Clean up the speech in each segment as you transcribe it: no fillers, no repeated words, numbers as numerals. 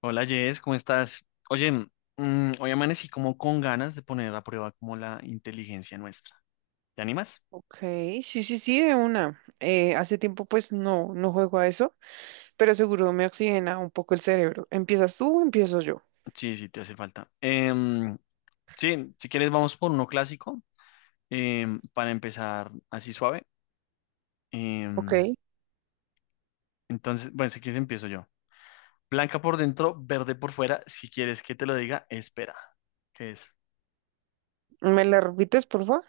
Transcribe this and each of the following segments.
Hola Jess, ¿cómo estás? Oye, hoy amanecí como con ganas de poner a prueba como la inteligencia nuestra. ¿Te animas? Ok, sí, sí, sí, de una. Hace tiempo pues no, no juego a eso, pero seguro me oxigena un poco el cerebro. ¿Empiezas tú o empiezo yo? Sí, sí, te hace falta. Sí, si quieres vamos por uno clásico para empezar así suave. Ok, Em, entonces, bueno, si quieres empiezo yo. Blanca por dentro, verde por fuera. Si quieres que te lo diga, espera. ¿Qué es? ¿me la repites, por favor?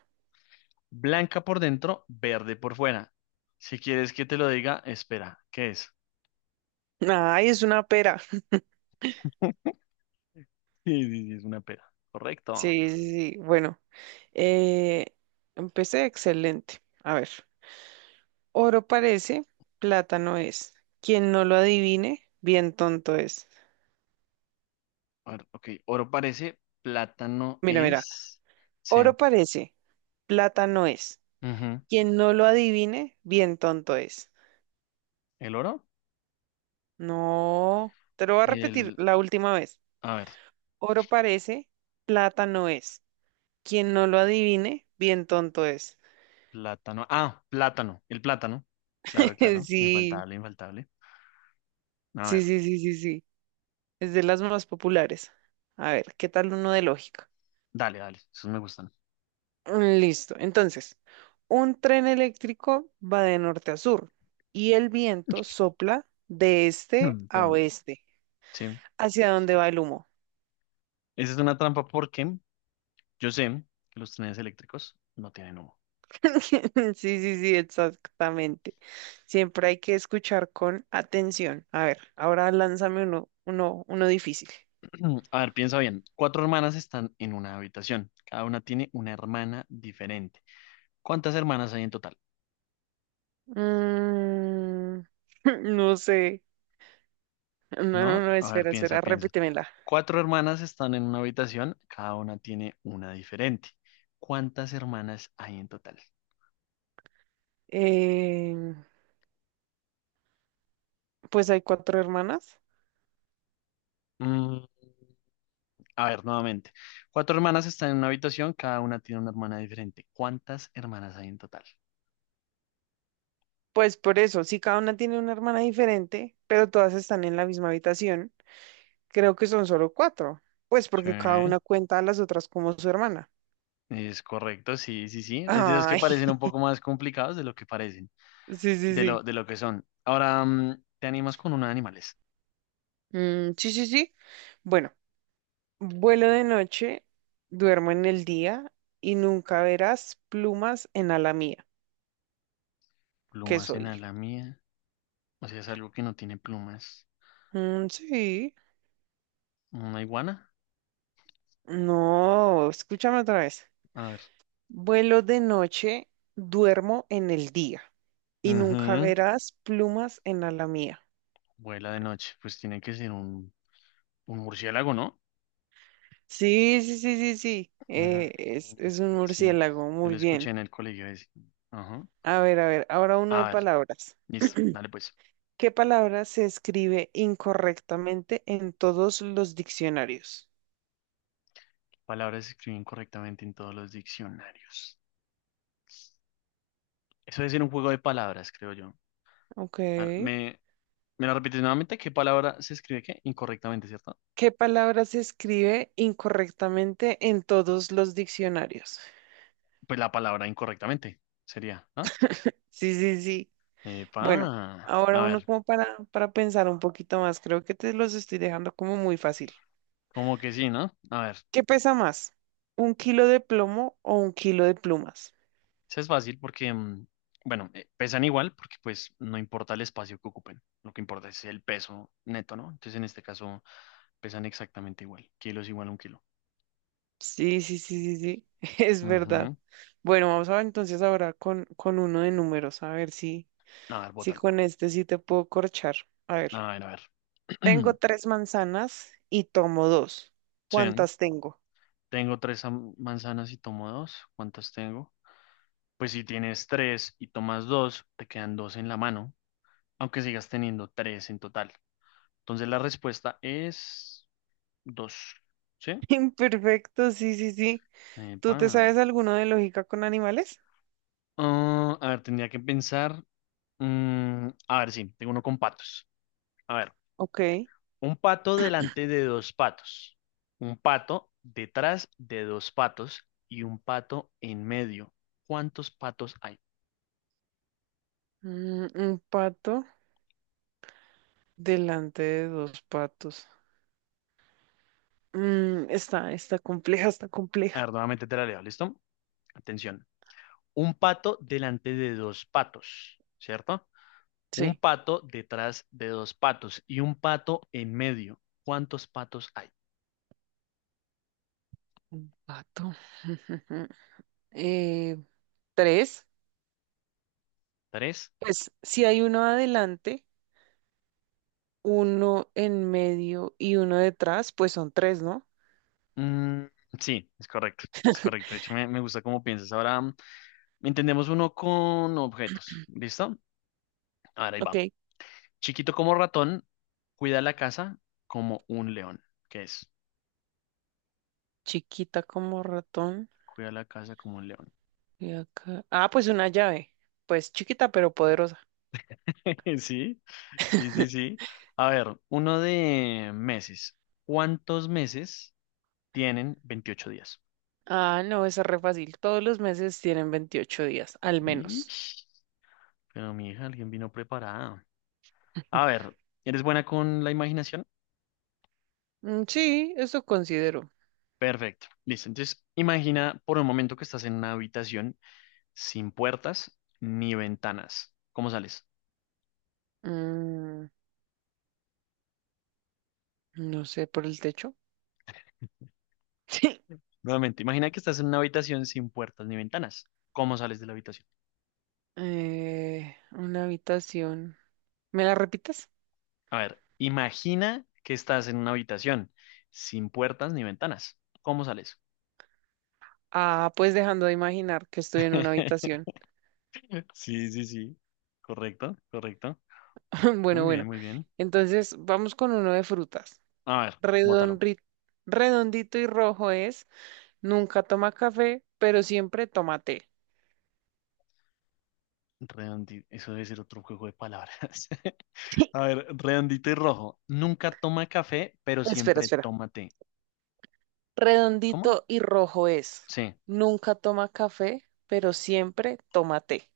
Blanca por dentro, verde por fuera. Si quieres que te lo diga, espera. ¿Qué es? Ay, es una pera. Sí, sí, sí, es una pera. Correcto. Sí, sí, sí. Bueno, eh, empecé excelente. A ver, oro parece, plata no es. Quien no lo adivine, bien tonto es. Ok, oro parece, plátano Mira, mira, es. Sí. oro parece, plata no es. Ujú. Quien no lo adivine, bien tonto es. ¿El oro? No, te lo voy a repetir El. la última vez. A ver, Oro parece, plata no es. Quien no lo adivine, bien tonto es. plátano. Ah, plátano. El plátano. Claro, claro. Sí, Infaltable, infaltable. A sí, ver, sí, sí, sí, sí. Es de las más populares. A ver, ¿qué tal uno de lógica? dale, dale. Esos me gustan. Mm, listo. Entonces, un tren eléctrico va de norte a sur y el viento sopla de este Mm, a perdón. oeste. Sí. ¿Hacia dónde va el humo? Esa es una trampa porque yo sé que los trenes eléctricos no tienen humo. Sí, sí, sí, exactamente. Siempre hay que escuchar con atención. A ver, ahora lánzame uno difícil. A ver, piensa bien. Cuatro hermanas están en una habitación. Cada una tiene una hermana diferente. ¿Cuántas hermanas hay en total? Mm, no sé. No, no, ¿No? no, A ver, espera, piensa, espera, piensa. repítemela. Cuatro hermanas están en una habitación, cada una tiene una diferente. ¿Cuántas hermanas hay en total? Eh, pues hay cuatro hermanas. Mm, a ver, nuevamente. Cuatro hermanas están en una habitación, cada una tiene una hermana diferente. ¿Cuántas hermanas hay en total? Pues por eso, si cada una tiene una hermana diferente, pero todas están en la misma habitación, creo que son solo cuatro. Pues porque cada Sí, una cuenta a las otras como su hermana. es correcto, sí, sí, sí. Es de los que Ay, parecen un poco más complicados de lo que parecen, sí, sí, sí. De lo que son. Ahora, te animas con una de animales. Mm, sí, sí, sí. Bueno, vuelo de noche, duermo en el día y nunca verás plumas en ala mía. ¿Qué Plumas soy? en la mía. O sea, es algo que no tiene plumas. Mm, sí. ¿Una iguana? No, escúchame otra vez. A ver. Vuelo de noche, duermo en el día y nunca Ujú. verás plumas en ala mía. Vuela de noche, pues tiene que ser un murciélago, ¿no? Sí, sí, sí, sí, sí. Mm, Es un sí, murciélago, yo lo muy escuché bien. en el colegio ese. Ajá. A ver, ahora uno de A ver, palabras. listo, dale pues. ¿Qué palabra se escribe incorrectamente en todos los diccionarios? Palabras se escriben correctamente en todos los diccionarios. Eso debe ser un juego de palabras, creo yo. Ok. A ver, ¿me la repites nuevamente? ¿Qué palabra se escribe qué? Incorrectamente, ¿cierto? ¿Qué palabra se escribe incorrectamente en todos los diccionarios? Pues la palabra incorrectamente sería, ¿no? Sí, sí, sí. Epa. Bueno, A ahora uno ver, como para pensar un poquito más. Creo que te los estoy dejando como muy fácil. como que sí, ¿no? A ver. ¿Qué pesa más? ¿Un kilo de plomo o un kilo de plumas? Eso es fácil porque, bueno, pesan igual porque pues no importa el espacio que ocupen, lo que importa es el peso neto, ¿no? Entonces en este caso pesan exactamente igual, kilo es igual a un kilo. Sí, sí, sí, sí, sí. Es verdad. Ujú. Bueno, vamos a ver entonces ahora con uno de números, a ver si... A ver, Sí, bótalo. con este sí te puedo corchar. A A ver, ver, a ver. tengo tres manzanas y tomo dos. Sí, ¿Cuántas tengo? tengo tres manzanas y tomo dos. ¿Cuántas tengo? Pues si tienes tres y tomas dos, te quedan dos en la mano, aunque sigas teniendo tres en total. Entonces la respuesta es dos. ¿Sí? Imperfecto, sí, sí, sí. ¿Tú te Epa. sabes alguno de lógica con animales? Ah, a ver, tendría que pensar. Mm, a ver, sí, tengo uno con patos. A ver, Ok. un pato delante de dos patos, un pato detrás de dos patos y un pato en medio. ¿Cuántos patos hay? Un pato delante de dos patos. Está compleja, está A compleja. ver, nuevamente te la leo, ¿listo? Atención. Un pato delante de dos patos, ¿cierto? Un Sí, pato detrás de dos patos y un pato en medio. ¿Cuántos patos hay? un pato. Eh, Tres. ¿Tres? Pues si hay uno adelante, uno en medio y uno detrás, pues son tres, ¿no? Mm, sí, es correcto, es correcto. De hecho, me gusta cómo piensas. Ahora. Entendemos uno con objetos. ¿Listo? Ahora ahí Ok. va. Chiquito como ratón, cuida la casa como un león. ¿Qué es? Chiquita como ratón. Cuida la casa como un león. Y acá. Ah, pues una llave. Pues chiquita pero poderosa. Sí, sí, sí, sí. A ver, uno de meses. ¿Cuántos meses tienen 28 días? Ah, no, es re fácil. Todos los meses tienen 28 días, al menos. Ish, pero mi hija, alguien vino preparada. A ver, ¿eres buena con la imaginación? Mm, sí, eso considero. Perfecto. Listo. Entonces, imagina por un momento que estás en una habitación sin puertas ni ventanas. ¿Cómo sales? Mm, no sé, por el techo. Sí. Nuevamente, imagina que estás en una habitación sin puertas ni ventanas. ¿Cómo sales de la habitación? Una habitación. ¿Me la repitas? A ver, imagina que estás en una habitación sin puertas ni ventanas. ¿Cómo sales? Ah, pues dejando de imaginar que estoy en una habitación. Sí, sí, sí. Correcto, correcto. Bueno, Muy bien, bueno. muy bien. Entonces, vamos con uno de frutas. A ver, bótalo. Redonri- Redondito y rojo es. Nunca toma café, pero siempre toma té. Redondito. Eso debe ser otro juego de palabras. A ver, redondito y rojo. Nunca toma café, pero Espera, siempre espera. toma té. ¿Cómo? Redondito y rojo es. Sí. Nunca toma café, pero siempre toma té.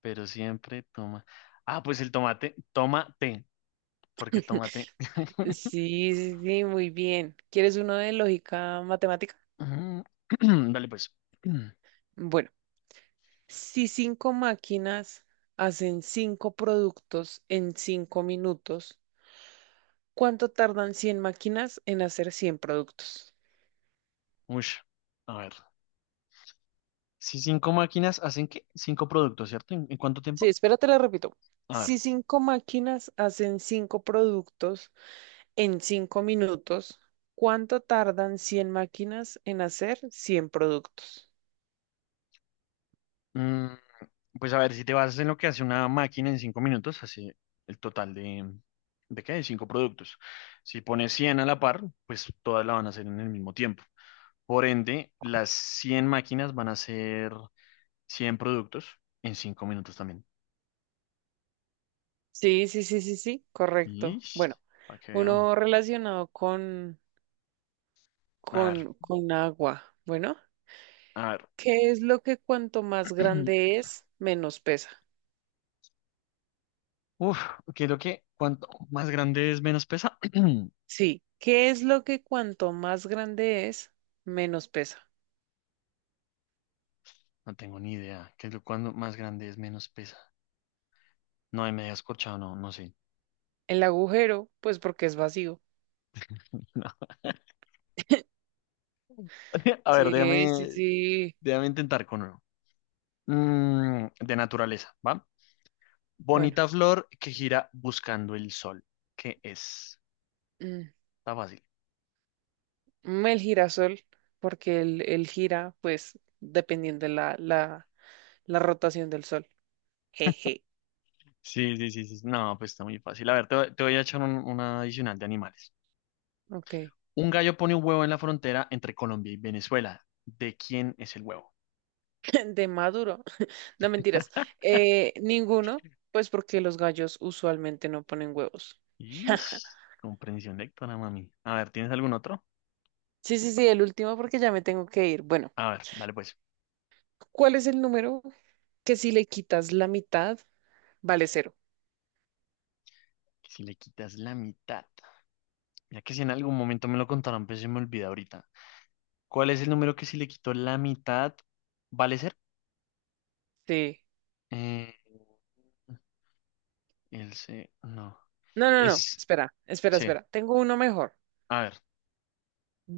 Pero siempre toma. Ah, pues el tomate, toma té, porque tomate. Sí, sí, sí, muy bien. ¿Quieres uno de lógica matemática? Ujú. Dale pues. Bueno, si cinco máquinas hacen cinco productos en 5 minutos, ¿cuánto tardan 100 máquinas en hacer 100 productos? Ush, a ver. Si cinco máquinas hacen qué? Cinco productos, ¿cierto? ¿En cuánto Sí, tiempo? espérate, lo repito. A ver. Si cinco máquinas hacen cinco productos en cinco minutos, ¿cuánto tardan 100 máquinas en hacer 100 productos? Mm, pues a ver, si te basas en lo que hace una máquina en 5 minutos, hace el total ¿de qué? De cinco productos. Si pones 100 a la par, pues todas la van a hacer en el mismo tiempo. Por ende, las 100 máquinas van a hacer 100 productos en 5 minutos también. Sí, sí, sí, sí, sí, correcto. Ish, Bueno, para que vean. uno relacionado con, A ver, con, con agua. Bueno, a ver. ¿qué es lo que cuanto más grande es, menos pesa? Uf, creo que cuanto más grande es, menos pesa. Sí, ¿qué es lo que cuanto más grande es, menos pesa? No tengo ni idea. ¿Qué es lo cuando más grande es, menos pesa? No, ahí me había escorchado, no, no sé. El agujero, pues porque es vacío. No. A ver, Sí, sí, déjame, sí. déjame intentar con uno. De naturaleza, ¿va? Bueno. Bonita flor que gira buscando el sol. ¿Qué es? mm, Está fácil. El girasol, porque el gira, pues, dependiendo de la rotación del sol. Jeje. Sí, sí, sí, sí. No, pues está muy fácil. A ver, te voy a echar una adicional de animales. Ok. Un gallo pone un huevo en la frontera entre Colombia y Venezuela. ¿De quién es el huevo? De Maduro. No mentiras. Ninguno, pues porque los gallos usualmente no ponen huevos. Ish, comprensión lectora, mami. A ver, ¿tienes algún otro? Sí, sí, sí, el último porque ya me tengo que ir. Bueno, A ver, dale pues. ¿cuál es el número que si le quitas la mitad vale cero? Si le quitas la mitad. Ya que si en algún momento me lo contaron, pero se me olvida ahorita. ¿Cuál es el número que si le quito la mitad vale ser? Sí. Eh, el C, no. No, no, no. Es, Espera, espera, sí. espera. Tengo uno mejor. A ver,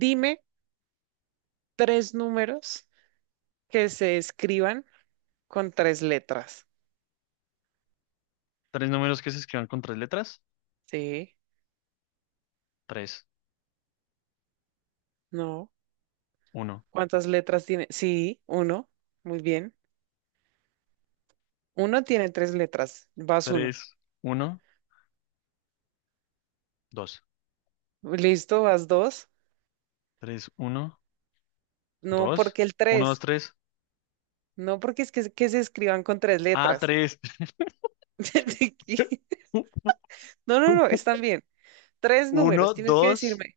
Dime tres números que se escriban. Con tres letras. tres números que se escriban con tres letras. Sí, Tres, no. uno, ¿Cuántas letras tiene? Sí, uno. Muy bien. Uno tiene tres letras. Vas uno. tres, uno, dos. Listo, vas dos. Tres, uno, No, dos. porque el Uno, dos, tres. tres. No, porque es que se escriban con tres Ah, letras. tres. No, no, no, están bien. Tres números, Uno, tienes que dos decirme.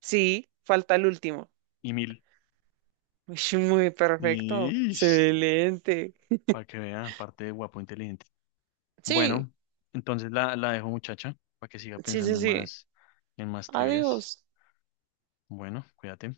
Sí, falta el último. y mil. Ush, muy perfecto. Y Excelente. para que vea, aparte de guapo, inteligente. Sí, Bueno, entonces la dejo, muchacha, para que siga sí, sí, pensando sí. En más Adiós. trivias. Bueno, cuídate.